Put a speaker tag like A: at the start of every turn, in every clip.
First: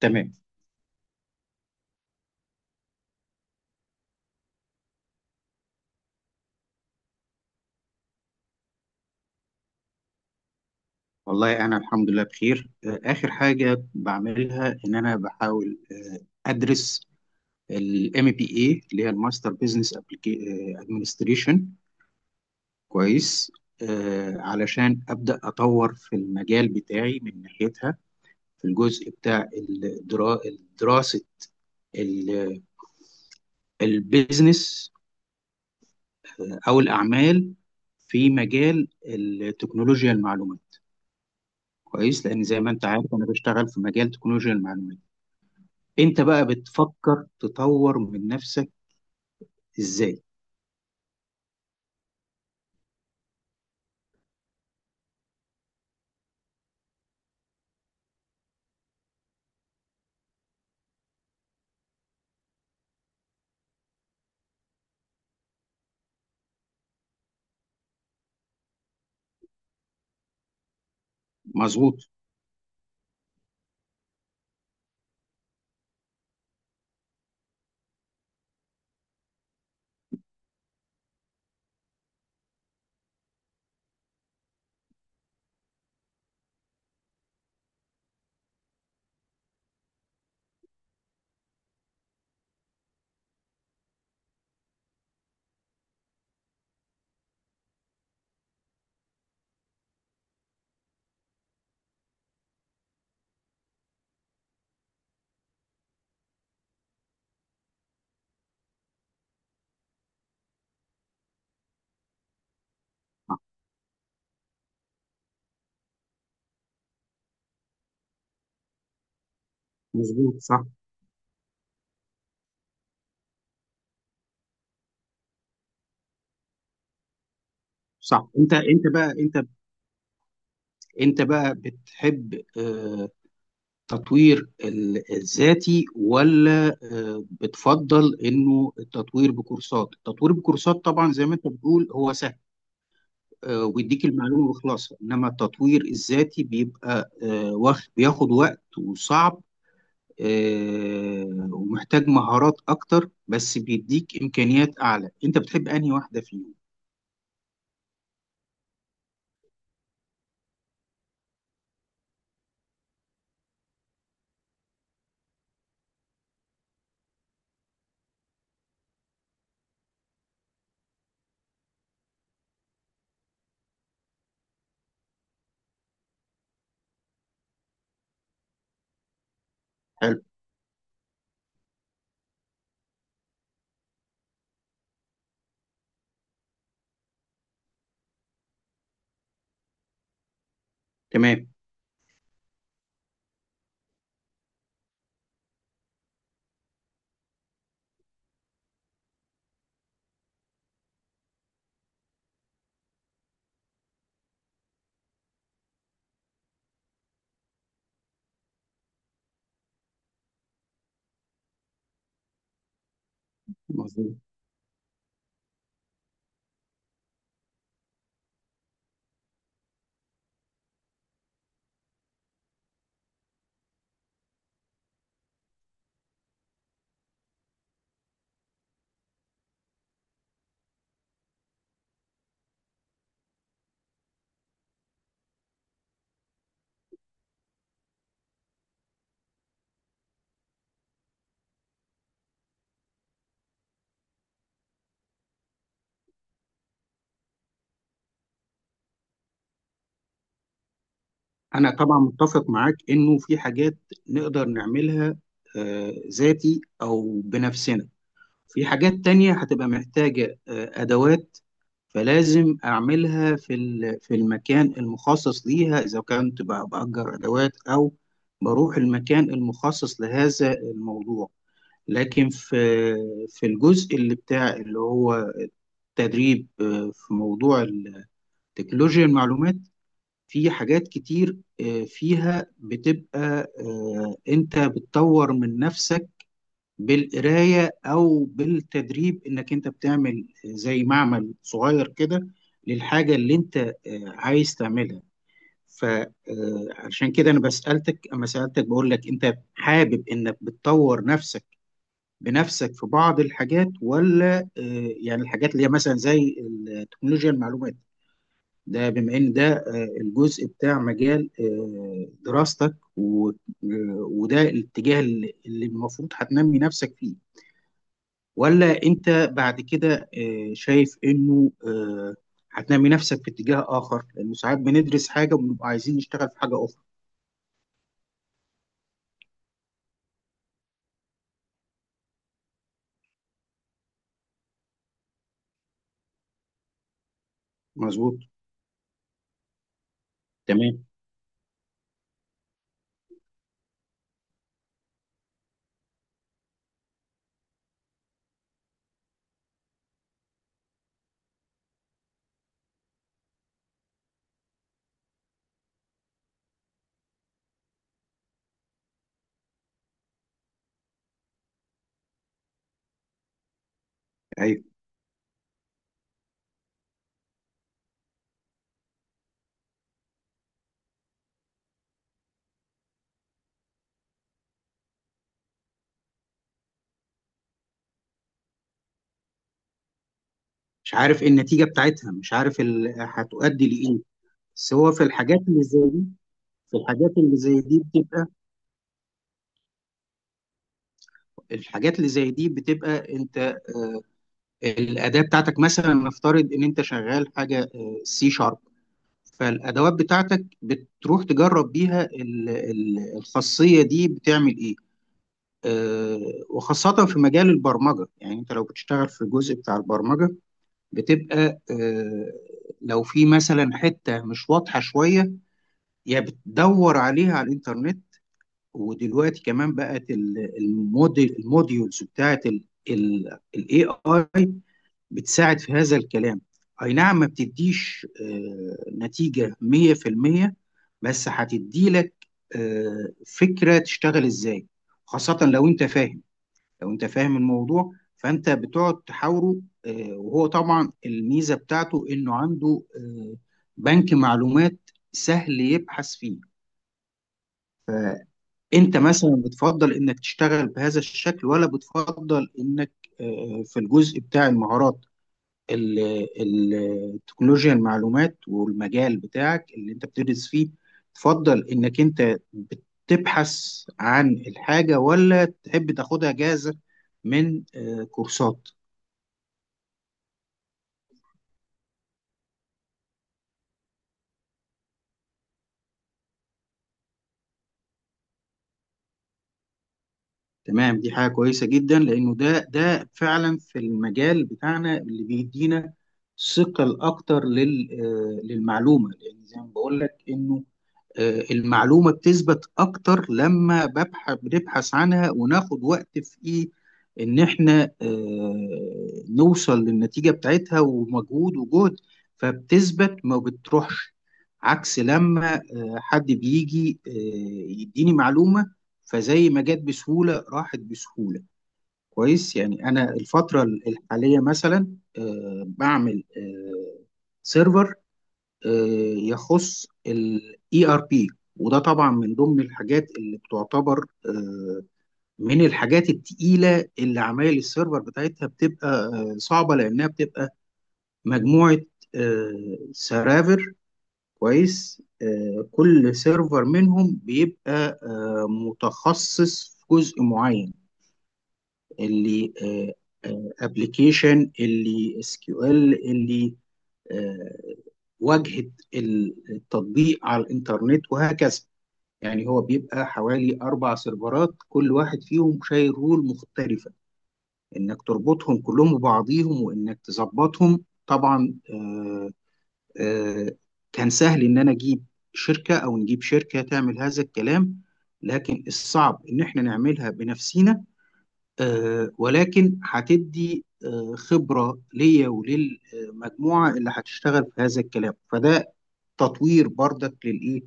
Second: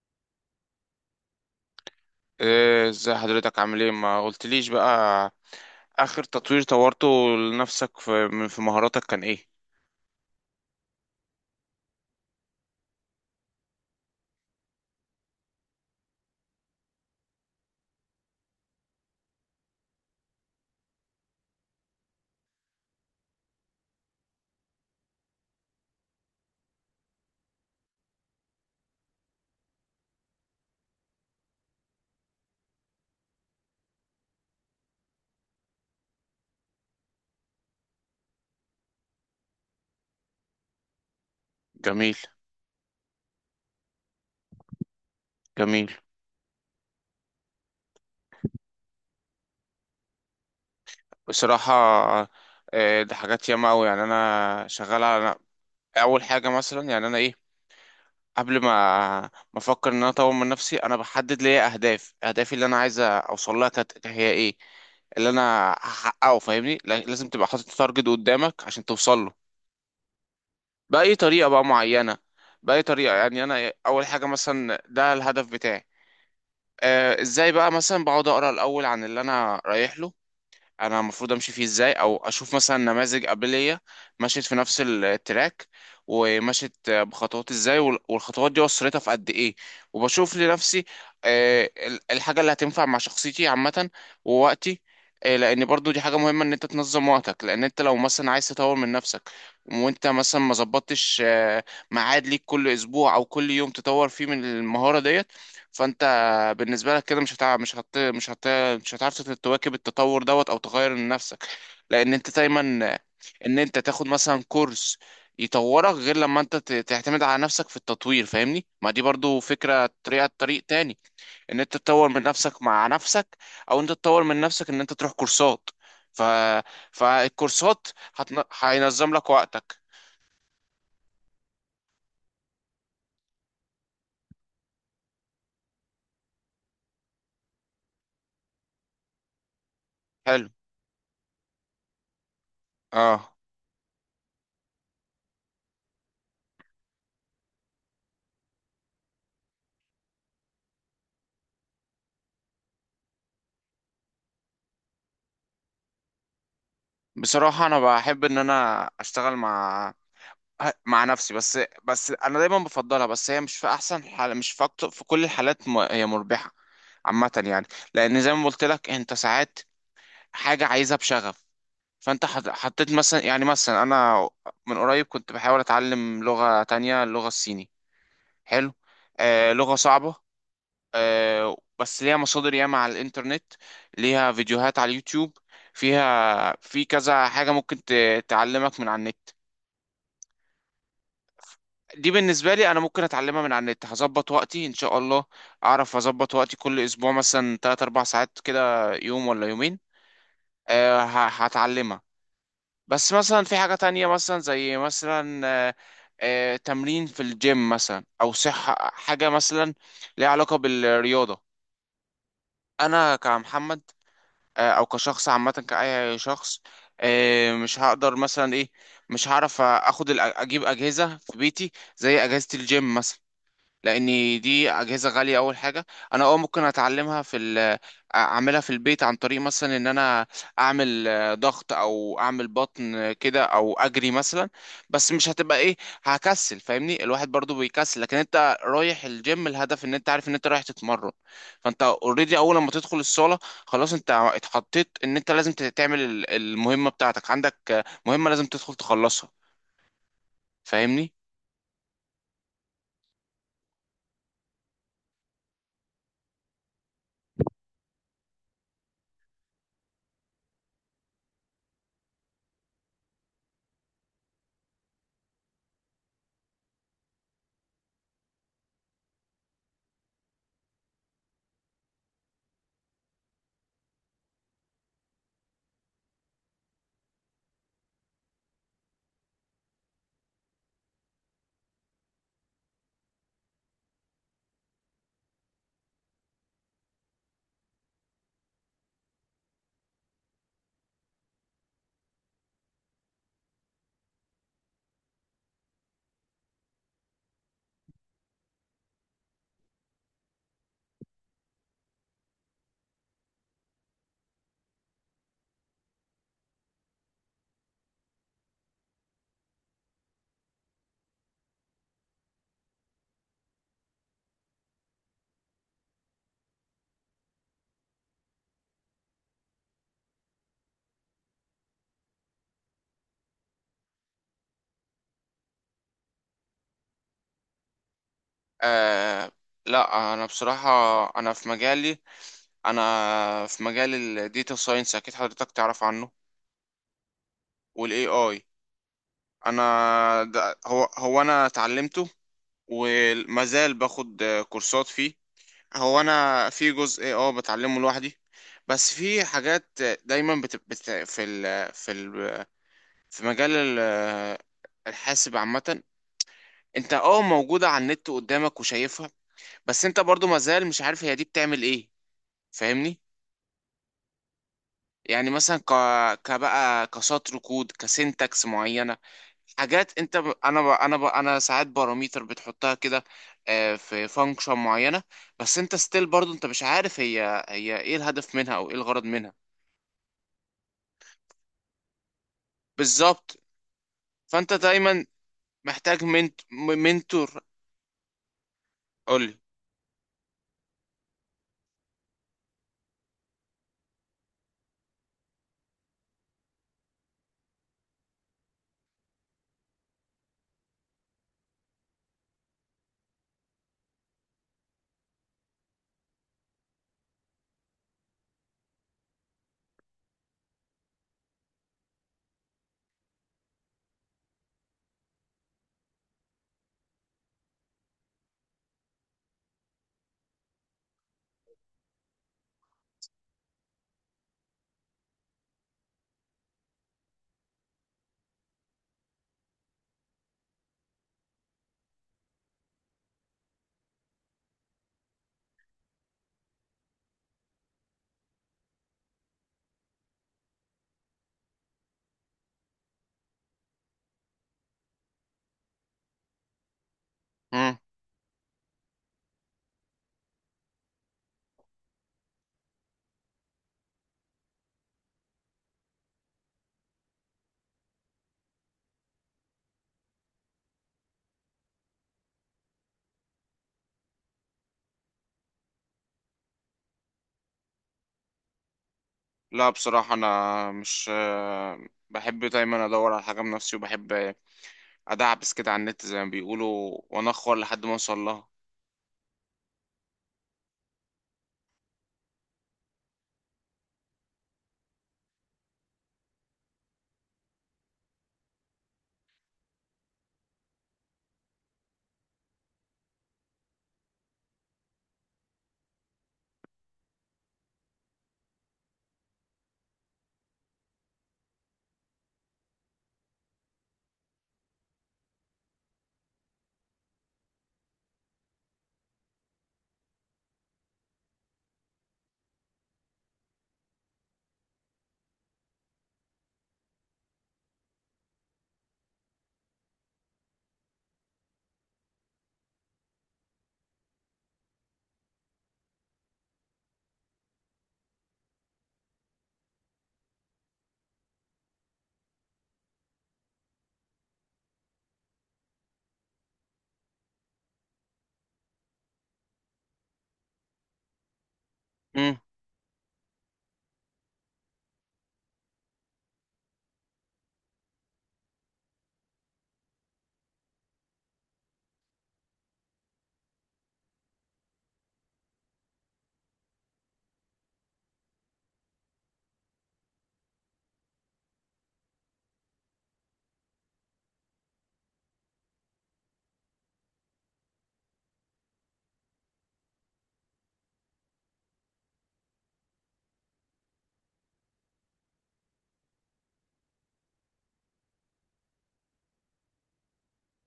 A: تمام.
B: ايه، ازاي حضرتك؟ عامل ايه؟ ما قلتليش بقى اخر تطوير طورته لنفسك في في مهاراتك كان ايه؟
A: والله أنا الحمد لله بخير، آخر حاجة بعملها إن أنا بحاول أدرس ال MBA اللي هي الماستر بزنس ادمنستريشن. كويس، علشان أبدأ أطور في المجال بتاعي من ناحيتها، في الجزء بتاع دراسة البيزنس أو الأعمال في مجال التكنولوجيا المعلومات.
B: جميل،
A: كويس، لأن زي ما أنت عارف أنا بشتغل في مجال تكنولوجيا المعلومات.
B: جميل.
A: انت بقى بتفكر تطور من نفسك ازاي؟
B: بصراحة إيه ده، حاجات ياما اوي، يعني انا شغال على اول حاجة. مثلا يعني انا ايه، قبل ما افكر ان انا اطور من نفسي، انا بحدد ليا اهداف، اهدافي اللي انا عايز اوصل لها كانت هي ايه، اللي انا هحققه. فاهمني، لازم تبقى حاطط تارجت قدامك عشان توصل له بأي طريقة بقى
A: مظبوط،
B: معينة. بأي طريقة يعني، أنا أول حاجة مثلا ده الهدف بتاعي. آه، إزاي بقى؟ مثلا بقعد أقرأ الأول عن اللي أنا رايح له، انا المفروض امشي فيه ازاي، او اشوف مثلا نماذج قبليه مشيت في نفس التراك، ومشيت بخطوات ازاي، والخطوات دي وصلتها في قد ايه، وبشوف لنفسي الحاجه اللي هتنفع مع شخصيتي عامه، ووقتي. لان برضو دي حاجه مهمه ان انت تنظم وقتك، لان انت لو مثلا عايز تطور من نفسك وانت مثلا ما ظبطتش ميعاد ليك كل اسبوع او كل يوم تطور فيه من المهاره ديت، فانت بالنسبه لك كده مش هتعرف تواكب التطور دوت او تغير من نفسك، لان انت دايما
A: صح.
B: ان انت تاخد مثلا كورس يطورك، غير لما انت تعتمد على نفسك في التطوير. فاهمني، ما دي برضو فكرة،
A: مظبوط،
B: طريق
A: صح.
B: تاني ان انت تطور من نفسك مع نفسك، او انت تطور من نفسك ان انت تروح كورسات. ف... فالكورسات
A: صح. انت انت بقى
B: هينظم لك
A: انت
B: وقتك.
A: انت بقى بتحب تطوير الذاتي ولا بتفضل انه التطوير بكورسات؟ التطوير
B: حلو،
A: بكورسات طبعا زي ما انت بتقول هو سهل،
B: اه.
A: ويديك المعلومة وخلاص، انما التطوير الذاتي بيبقى بياخد وقت وصعب، ومحتاج مهارات اكتر، بس بيديك امكانيات اعلى. انت بتحب انهي واحده فيهم؟
B: بصراحة انا بحب ان انا اشتغل مع مع نفسي، بس انا دايما بفضلها، بس هي مش في احسن حال، مش في أكتر في كل الحالات، هي مربحه عامه يعني. لان زي ما قلت لك، انت ساعات حاجه عايزها بشغف. فانت حطيت مثلا، يعني مثلا انا من قريب كنت بحاول اتعلم لغه تانية، اللغه الصيني. حلو، آه لغه صعبه.
A: حلو.
B: آه بس ليها مصادر ياما على الانترنت، ليها فيديوهات على اليوتيوب، فيها في كذا حاجه ممكن تعلمك من على النت.
A: تمام.
B: دي بالنسبة لي أنا ممكن أتعلمها من على النت، هظبط وقتي إن شاء الله أعرف أظبط وقتي، كل أسبوع مثلا 3 4 ساعات كده، يوم ولا يومين أه هتعلمها. بس مثلا في حاجة تانية، مثلا زي مثلا أه، أه تمرين في الجيم مثلا، أو صحة، حاجة مثلا ليها علاقة بالرياضة. أنا كمحمد
A: مظبوط.
B: أه، أو كشخص عامة، كأي شخص أه، مش هقدر مثلا إيه، مش هعرف أخد أجيب أجهزة في بيتي زي أجهزة الجيم مثلا، لان دي اجهزه غاليه اول حاجه. انا اه ممكن اتعلمها اعملها في البيت عن طريق مثلا ان انا اعمل ضغط او اعمل بطن كده، او اجري مثلا، بس مش هتبقى ايه، هكسل. فاهمني الواحد برضو بيكسل، لكن انت رايح الجيم الهدف ان انت عارف ان انت رايح تتمرن، فانت اوريدي اول لما تدخل الصاله خلاص انت اتحطيت ان انت لازم تعمل المهمه بتاعتك، عندك مهمه لازم تدخل تخلصها. فاهمني.
A: انا طبعا متفق معاك انه في حاجات نقدر نعملها ذاتي او بنفسنا، في حاجات تانية هتبقى محتاجة ادوات، فلازم اعملها في المكان المخصص ليها، اذا كنت باجر ادوات او بروح المكان المخصص لهذا الموضوع. لكن في في الجزء اللي بتاع اللي هو تدريب في موضوع التكنولوجيا المعلومات، في حاجات كتير فيها بتبقى انت بتطور من نفسك بالقراية او بالتدريب، انك انت بتعمل زي معمل صغير كده للحاجة اللي انت عايز تعملها. فعشان كده انا بسألتك، اما سألتك بقول لك انت حابب انك بتطور نفسك بنفسك في بعض الحاجات ولا يعني الحاجات اللي هي مثلا زي التكنولوجيا المعلومات، ده بما ان ده الجزء بتاع مجال دراستك وده الاتجاه اللي المفروض هتنمي نفسك فيه، ولا انت بعد كده شايف انه هتنمي نفسك في اتجاه اخر لانه ساعات بندرس حاجه وبنبقى عايزين نشتغل في حاجه اخرى؟
B: آه لا، انا بصراحه انا في مجالي، انا في مجال الديتا ساينس، اكيد حضرتك تعرف عنه والاي
A: مظبوط.
B: اي. انا ده
A: تمام.
B: هو انا اتعلمته، ومازال باخد كورسات فيه. هو انا في جزء اه بتعلمه لوحدي، بس في حاجات دايما في مجال الحاسب عامة، انت اه موجودة على النت قدامك وشايفها، بس انت برضو مازال مش عارف هي دي بتعمل ايه. فاهمني.
A: ايوه.
B: يعني مثلا كبقى كسطر كود كسنتكس معينة، حاجات انت انا انا ساعات باراميتر بتحطها كده في فانكشن معينه، بس انت ستيل برضو انت مش عارف هي ايه الهدف منها او ايه الغرض منها.
A: مش عارف إيه النتيجه بتاعتها، مش عارف
B: بالظبط،
A: هتؤدي لايه،
B: فانت
A: سواء في
B: دايما
A: الحاجات اللي زي
B: محتاج
A: دي. في الحاجات اللي
B: منتور.
A: زي دي بتبقى،
B: قولي.
A: الحاجات اللي زي دي بتبقى انت الاداه بتاعتك. مثلا نفترض ان انت شغال حاجه سي شارب، فالادوات بتاعتك بتروح تجرب بيها الخاصيه دي بتعمل ايه، آه، وخاصه في مجال البرمجه. يعني انت لو بتشتغل في الجزء بتاع البرمجه بتبقى، لو في مثلا حته مش واضحه شويه، يا بتدور عليها على الانترنت، ودلوقتي كمان بقت الموديل الموديولز بتاعت الاي اي بتساعد في هذا الكلام. اي نعم ما بتديش نتيجة 100%، بس هتدي لك فكرة تشتغل ازاي، خاصة لو انت فاهم، لو انت فاهم الموضوع، فانت بتقعد تحاوره، وهو طبعا الميزة بتاعته انه عنده بنك معلومات سهل يبحث فيه.
B: مم.
A: انت مثلا بتفضل انك تشتغل بهذا الشكل، ولا بتفضل انك في الجزء بتاع المهارات ال- ال- التكنولوجيا المعلومات والمجال بتاعك اللي انت بتدرس فيه تفضل انك انت بتبحث عن الحاجة، ولا تحب تاخدها جاهزة من كورسات؟
B: لا بصراحه انا مش بحب دايما ادور على حاجه بنفسي، وبحب ادعبس كده على النت زي ما بيقولوا، وانخر لحد ما اوصل لها.
A: تمام، دي حاجة كويسة جدا، لانه ده فعلا في المجال بتاعنا اللي بيدينا ثقل اكتر للمعلومة. لان زي ما بقول لك انه المعلومة بتثبت أكتر لما بنبحث عنها وناخد وقت في إيه، إن إحنا نوصل للنتيجة بتاعتها ومجهود وجهد، فبتثبت ما بتروحش، عكس لما حد بيجي يديني معلومة، فزي ما جت بسهولة راحت بسهولة. كويس، يعني أنا الفترة الحالية مثلا بعمل سيرفر آه، يخص الاي ار بي، وده طبعا من ضمن الحاجات اللي بتعتبر من الحاجات التقيله، اللي عمايل السيرفر بتاعتها بتبقى صعبه، لانها بتبقى مجموعه سرافر. كويس، كل سيرفر منهم بيبقى متخصص في جزء معين، اللي ابلكيشن، اللي اس كيو ال، اللي واجهه التطبيق على الانترنت، وهكذا. يعني هو بيبقى حوالي اربع سيرفرات كل واحد فيهم شايل رول مختلفه، انك تربطهم كلهم ببعضيهم وانك تظبطهم طبعا. آه، كان سهل ان انا اجيب شركه، او نجيب شركه تعمل هذا الكلام، لكن الصعب ان احنا نعملها بنفسينا، ولكن هتدي خبره ليا وللمجموعه اللي هتشتغل في هذا الكلام، فده تطوير برضك للايه،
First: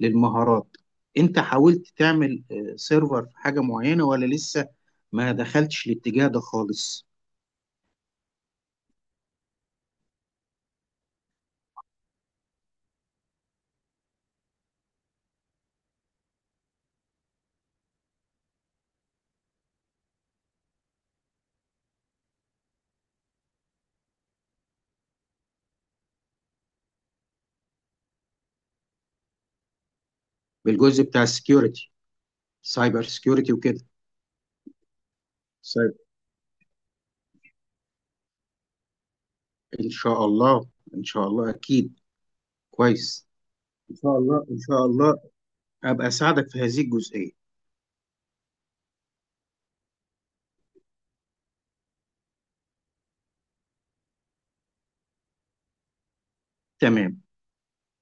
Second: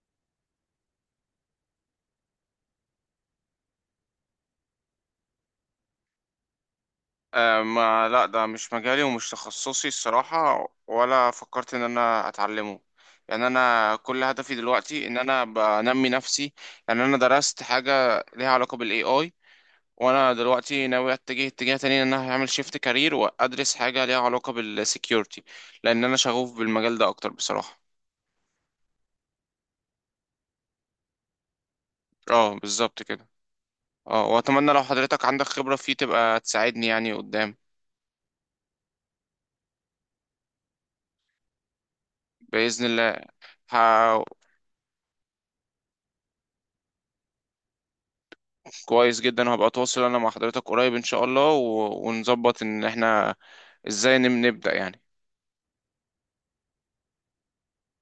A: للمهارات. انت حاولت تعمل سيرفر في حاجه معينه، ولا لسه ما دخلتش الاتجاه ده خالص؟
B: ما لا ده مش مجالي ومش تخصصي الصراحة، ولا فكرت ان انا اتعلمه. يعني انا كل هدفي دلوقتي ان انا بنمي نفسي. يعني انا درست حاجة ليها علاقة بالاي اي، وانا دلوقتي ناوي اتجه اتجاه تاني، ان انا هعمل شيفت كارير وادرس حاجة ليها علاقة بالسكيورتي، لان انا شغوف بالمجال ده اكتر بصراحة.
A: بالجزء بتاع السكيورتي،
B: اه بالظبط
A: سايبر
B: كده.
A: سكيورتي وكده،
B: اه واتمنى لو حضرتك عندك خبرة فيه
A: سايبر.
B: تبقى تساعدني يعني قدام،
A: ان شاء الله، ان شاء الله اكيد.
B: بإذن الله.
A: كويس، ان شاء الله ان شاء الله ابقى اساعدك في هذه الجزئيه.
B: كويس جدا، وهبقى اتواصل انا مع حضرتك قريب ان شاء الله ونظبط ان احنا ازاي نبدأ يعني
A: تمام.